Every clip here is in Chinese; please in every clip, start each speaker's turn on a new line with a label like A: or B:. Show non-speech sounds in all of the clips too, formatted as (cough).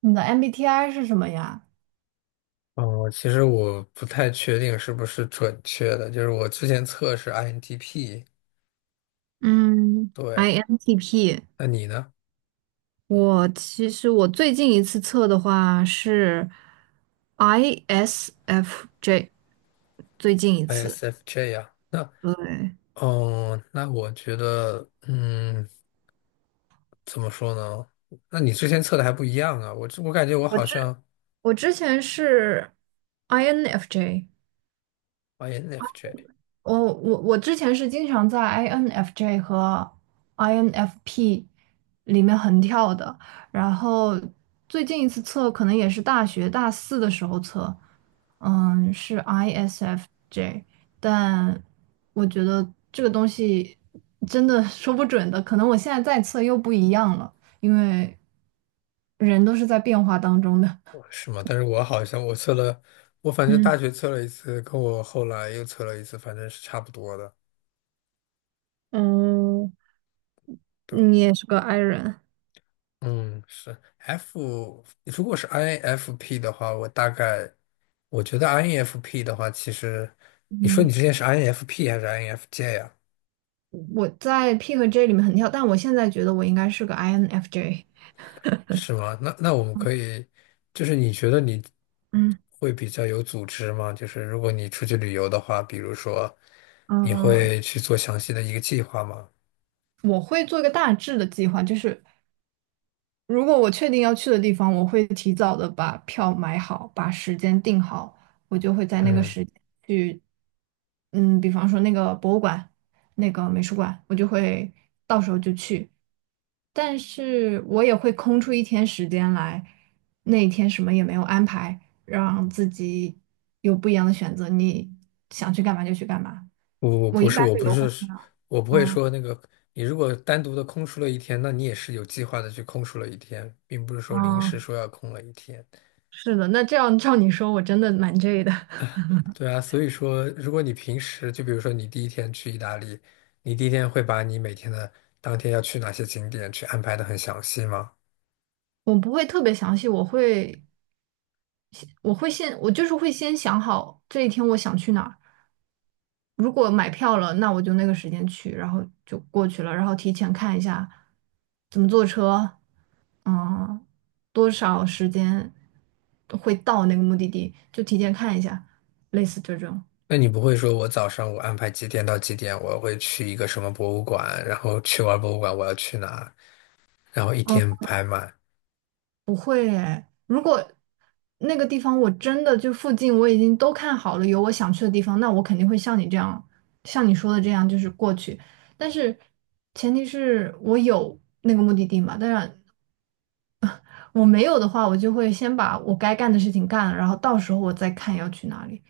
A: 你的 MBTI 是什么呀？
B: 哦，其实我不太确定是不是准确的，就是我之前测是 INTP，
A: 嗯
B: 对，
A: ，INTP，
B: 那你呢
A: 我其实最近一次测的话是 ISFJ，最近一次。
B: ？ISFJ 呀、那
A: 对，
B: 哦，那我觉得，怎么说呢？那你之前测的还不一样啊，我感觉我
A: 我
B: 好
A: 之
B: 像
A: 我之前是 INFJ，
B: INFJ
A: 我之前是经常在 INFJ 和 INFP 里面横跳的，然后最近一次测可能也是大学大四的时候测，嗯，是 ISFJ，但我觉得这个东西真的说不准的，可能我现在再测又不一样了，因为人都是在变化当中的。
B: 是吗？但是我好像我测了，我反
A: (laughs)
B: 正大
A: 嗯，
B: 学测了一次，跟我后来又测了一次，反正是差不多的。
A: 哦，
B: 对。
A: 你也是个 i 人。
B: 嗯，是 F，如果是 INFP 的话，我大概。我觉得 INFP 的话，其实你说你
A: 嗯。
B: 之前是 INFP 还是 INFJ 呀？
A: 我在 P 和 J 里面很跳，但我现在觉得我应该是个 INFJ。
B: 是吗？那我们可以，就是你觉得你
A: 嗯
B: 会比较有组织吗？就是如果你出去旅游的话，比如说你
A: 嗯、
B: 会去做详细的一个计划吗？
A: 我会做一个大致的计划，就是如果我确定要去的地方，我会提早的把票买好，把时间定好，我就会在那个
B: 嗯，
A: 时间去，嗯，比方说那个博物馆、那个美术馆，我就会到时候就去。但是我也会空出一天时间来，那一天什么也没有安排，让自己有不一样的选择，你想去干嘛就去干嘛。
B: 我我
A: 我
B: 不
A: 一
B: 是，
A: 般
B: 我
A: 都
B: 不
A: 游会这
B: 是，
A: 样，
B: 我不会
A: 嗯
B: 说那个。你如果单独的空出了一天，那你也是有计划的去空出了一天，并不是说临时
A: 嗯，
B: 说要空了一天。
A: 是的，那这样照你说，我真的蛮 J 的。
B: 对啊，所以说，如果你平时就比如说你第一天去意大利，你第一天会把你每天的当天要去哪些景点去安排的很详细吗？
A: 我不会特别详细，我就是会先想好这一天我想去哪儿。如果买票了，那我就那个时间去，然后就过去了，然后提前看一下怎么坐车，嗯，多少时间会到那个目的地，就提前看一下，类似这种。
B: 那你不会说我早上我安排几点到几点，我会去一个什么博物馆，然后去完博物馆我要去哪，然后一
A: 嗯，
B: 天排满，
A: 不，如果那个地方我真的就附近我已经都看好了，有我想去的地方，那我肯定会像你这样，像你说的这样，就是过去。但是前提是我有那个目的地嘛，当然我没有的话，我就会先把我该干的事情干了，然后到时候我再看要去哪里。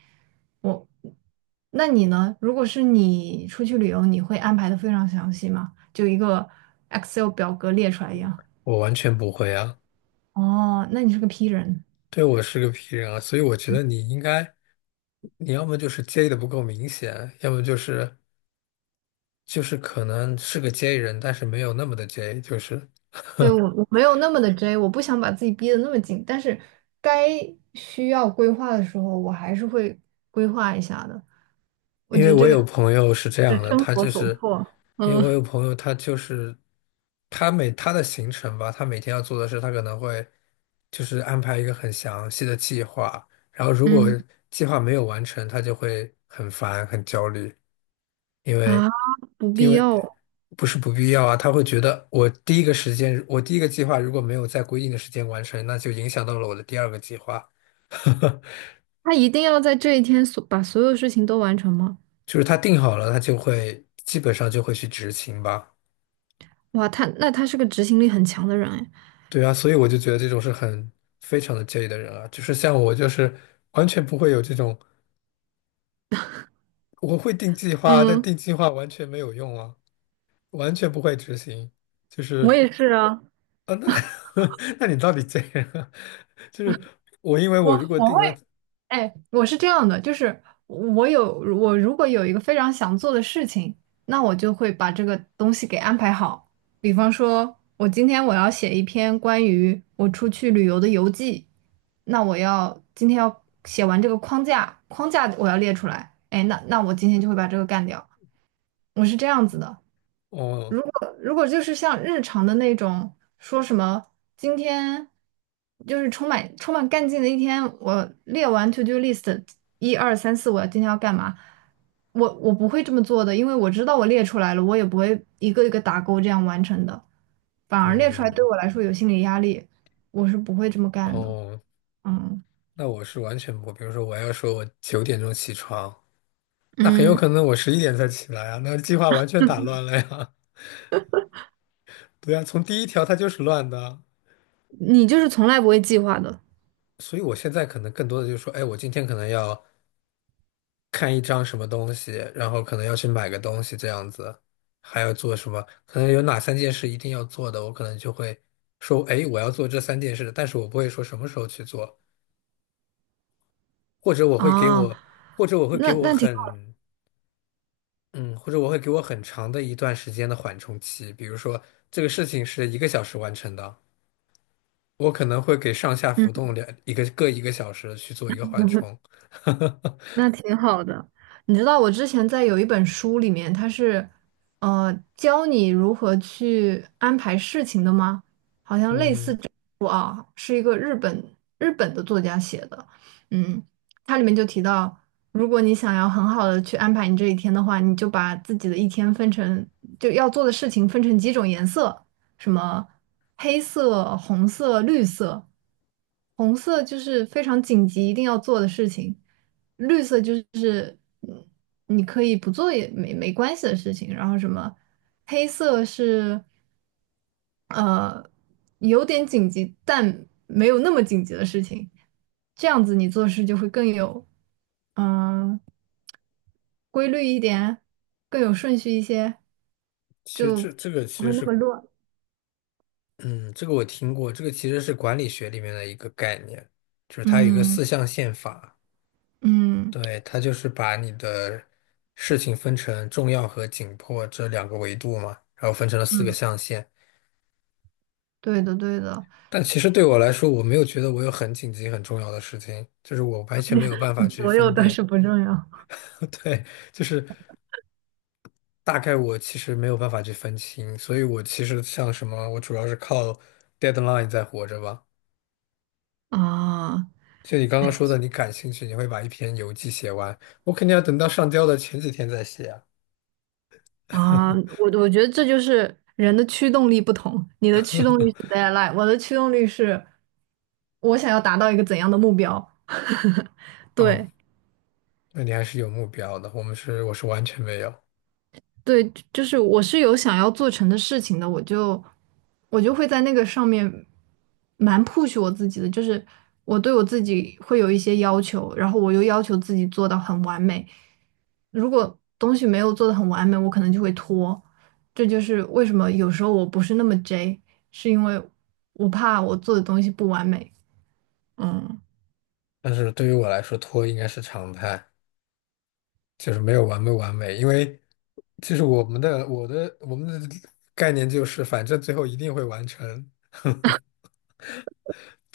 A: 我，那你呢？如果是你出去旅游，你会安排的非常详细吗？就一个 Excel 表格列出来一样。
B: 我完全不会啊。
A: 哦，那你是个 P 人。
B: 对，我是个 P 人啊，所以我觉得你应该，你要么就是介意的不够明显，要么就是可能是个 J 人，但是没有那么的 J，就是
A: 对，我
B: (laughs)。
A: 我没有那么的 J，我不想把自己逼得那么紧，但是该需要规划的时候，我还是会规划一下的。
B: 因为我有朋友是这样
A: 是
B: 的，
A: 生
B: 他
A: 活
B: 就
A: 所
B: 是
A: 迫。
B: 因为
A: 嗯
B: 我有朋友，他的行程吧，他每天要做的事，他可能会就是安排一个很详细的计划，然后如果
A: 嗯
B: 计划没有完成，他就会很烦很焦虑，因为
A: 啊，不
B: 因
A: 必
B: 为
A: 要，
B: 不是不必要啊，他会觉得我第一个计划如果没有在规定的时间完成，那就影响到了我的第二个计划，
A: 他一定要在这一天所把所有事情都完成吗？
B: (laughs) 就是他定好了，他就会基本上就会去执行吧。
A: 哇，他那他是个执行力很强的人哎。
B: 对啊，所以我就觉得这种是非常的介意的人啊，就是像我，就是完全不会有这种，我会定计划，但
A: 嗯，
B: 定计划完全没有用啊，完全不会执行，就
A: 我
B: 是
A: 也是啊，
B: 啊，那 (laughs) 那你到底介意啊？(laughs) 就是我，因为我如果定了，
A: 哎，我是这样的，就是我如果有一个非常想做的事情，那我就会把这个东西给安排好。比方说，我今天我要写一篇关于我出去旅游的游记，那我要今天要写完这个框架，框架我要列出来。哎，那我今天就会把这个干掉。我是这样子的。
B: 哦，
A: 如果就是像日常的那种，说什么今天就是充满干劲的一天，我列完 to do list 一二三四，我要今天要干嘛？我不会这么做的，因为我知道我列出来了，我也不会一个一个打勾这样完成的，反而列出来对
B: 嗯，
A: 我来说有心理压力，我是不会这么干的。
B: 哦，
A: 嗯，
B: 那我是完全不，比如说我要说我9点钟起床，那很有
A: 嗯，
B: 可能我11点才起来啊，那计划完全打乱了呀。(laughs) 对啊，从第一条它就是乱的。
A: 你就是从来不会计划的
B: 所以我现在可能更多的就是说，哎，我今天可能要看一张什么东西，然后可能要去买个东西这样子，还要做什么？可能有哪三件事一定要做的，我可能就会说，哎，我要做这三件事，但是我不会说什么时候去做，或者我会给
A: 哦，
B: 我，或者我会给
A: 那
B: 我
A: 那挺好。
B: 很，嗯，或者我会给我很长的一段时间的缓冲期，比如说这个事情是一个小时完成的，我可能会给上下
A: 嗯。
B: 浮动两一个各一个小时去做一个缓冲。(laughs)
A: 那挺好的。你知道我之前在有一本书里面，它是教你如何去安排事情的吗？好像类似
B: 嗯，
A: 这本书啊，是一个日本的作家写的。嗯，它里面就提到，如果你想要很好的去安排你这一天的话，你就把自己的一天分成就要做的事情分成几种颜色。什么黑色、红色、绿色。红色就是非常紧急一定要做的事情，绿色就是嗯你可以不做也没没关系的事情。然后什么黑色是呃有点紧急，但没有那么紧急的事情。这样子你做事就会更有嗯、呃规律一点，更有顺序一些，
B: 其实
A: 就
B: 这个
A: 不
B: 其
A: 会
B: 实
A: 那么
B: 是，
A: 乱。
B: 嗯，这个我听过，这个其实是管理学里面的一个概念，就是它有一个
A: 嗯
B: 四象限法，
A: 嗯
B: 对，它就是把你的事情分成重要和紧迫这两个维度嘛，然后分成了四个
A: 嗯。
B: 象限。
A: 对的，对的。
B: 但其实对我来说，我没有觉得我有很紧急、很重要的事情，就是我完全没有办法
A: (laughs)
B: 去
A: 所有
B: 分
A: 都
B: 辨。
A: 是不重要。
B: (laughs) 对，就是大概我其实没有办法去分清，所以我其实像什么，我主要是靠 deadline 在活着吧。
A: 啊，
B: 就你刚
A: 哎
B: 刚说的，你感兴趣，你会把一篇游记写完。我肯定要等到上交的前几天再写啊。
A: 啊，我觉得这就是人的驱动力不同。你的驱动力是 deadline，我的驱动力是我想要达到一个怎样的目标。
B: 嗯，
A: 对，
B: 那你还是有目标的。我是完全没有。
A: 对，就是我是有想要做成的事情的，我就会在那个上面蛮 push 我自己的，就是我对我自己会有一些要求，然后我又要求自己做到很完美。如果东西没有做的很完美，我可能就会拖。这就是为什么有时候我不是那么 J，是因为我怕我做的东西不完美。嗯，
B: 但是对于我来说，拖应该是常态，就是没完美。因为就是我们的概念就是，反正最后一定会完成。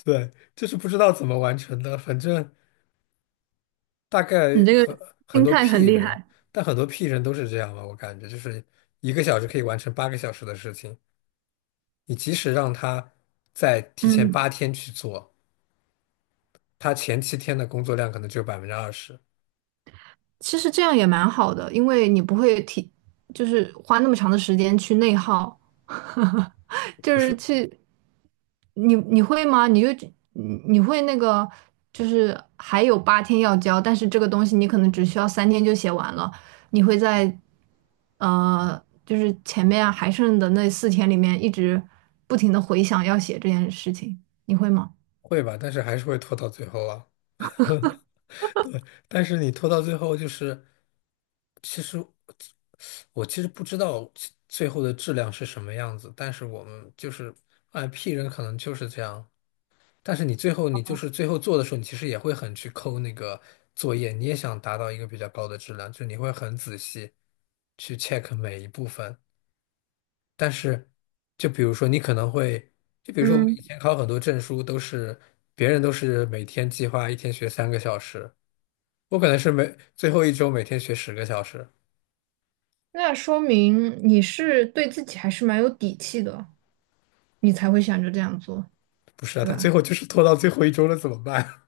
B: 对，就是不知道怎么完成的，反正大概
A: 你这个
B: 很很
A: 心
B: 多
A: 态
B: P
A: 很厉
B: 人，
A: 害。
B: 但很多 P 人都是这样吧，我感觉就是一个小时可以完成8个小时的事情。你即使让他在提前
A: 嗯。
B: 8天去做，他前7天的工作量可能只有20%，
A: 其实这样也蛮好的，因为你不会提，就是花那么长的时间去内耗，(laughs) 就
B: 不
A: 是
B: 是
A: 去，你你会吗？你会那个，就是还有八天要交，但是这个东西你可能只需要三天就写完了，你会在就是前面啊还剩的那四天里面一直不停的回想要写这件事情，你会吗？
B: 会吧？但是还是会拖到最后啊。对，但是你拖到最后，就是其实我其实不知道其最后的质量是什么样子，但是我们就是哎，P 人可能就是这样。但是你就是最后做的时候，你其实也会很去抠那个作业，你也想达到一个比较高的质量，就是你会很仔细去 check 每一部分。但是，就比如说你可能会，就比如说我们
A: 嗯，
B: 以前考很多证书都是，别人都是每天计划一天学3个小时，我可能是最后一周每天学10个小时。
A: 那说明你是对自己还是蛮有底气的。你才会想着这样做，
B: 不是啊，
A: 对
B: 他
A: 吧？
B: 最后就是拖到最后一周了，怎么办？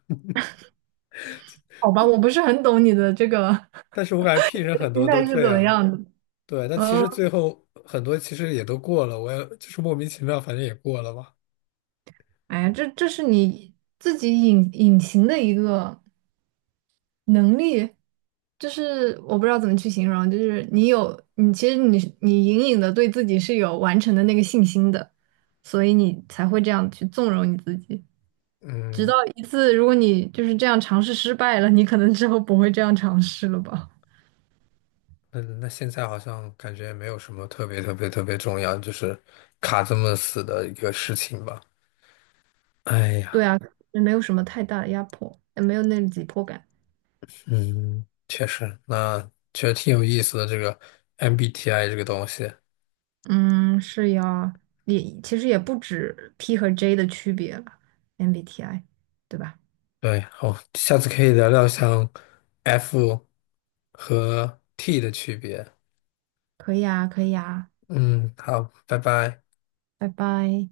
A: 好吧，我不是很懂你的这个
B: (laughs) 但是我感觉 P 人
A: (laughs)
B: 很
A: 心
B: 多都
A: 态是
B: 这
A: 怎么
B: 样，
A: 样的。
B: 对，但其
A: 嗯，
B: 实最后很多其实也都过了，我也就是莫名其妙，反正也过了吧。
A: 哎呀，这是你自己隐隐形的一个能力，就是我不知道怎么去形容，就是你有你其实你隐隐的对自己是有完成的那个信心的，所以你才会这样去纵容你自己。直
B: 嗯，
A: 到一次，如果你就是这样尝试失败了，你可能之后不会这样尝试了吧？
B: 那现在好像感觉没有什么特别特别特别重要，就是卡这么死的一个事情吧。哎呀。
A: 对啊，也没有什么太大的压迫，也没有那种紧迫感。
B: 嗯，确实，那觉得挺有意思的这个 MBTI 这个东西。
A: 嗯，是呀，也其实也不止 P 和 J 的区别了，MBTI，对吧？
B: 对，好，下次可以聊聊像 F 和 T 的区别。
A: 可以啊，可以啊，
B: 嗯，好，拜拜。
A: 拜拜。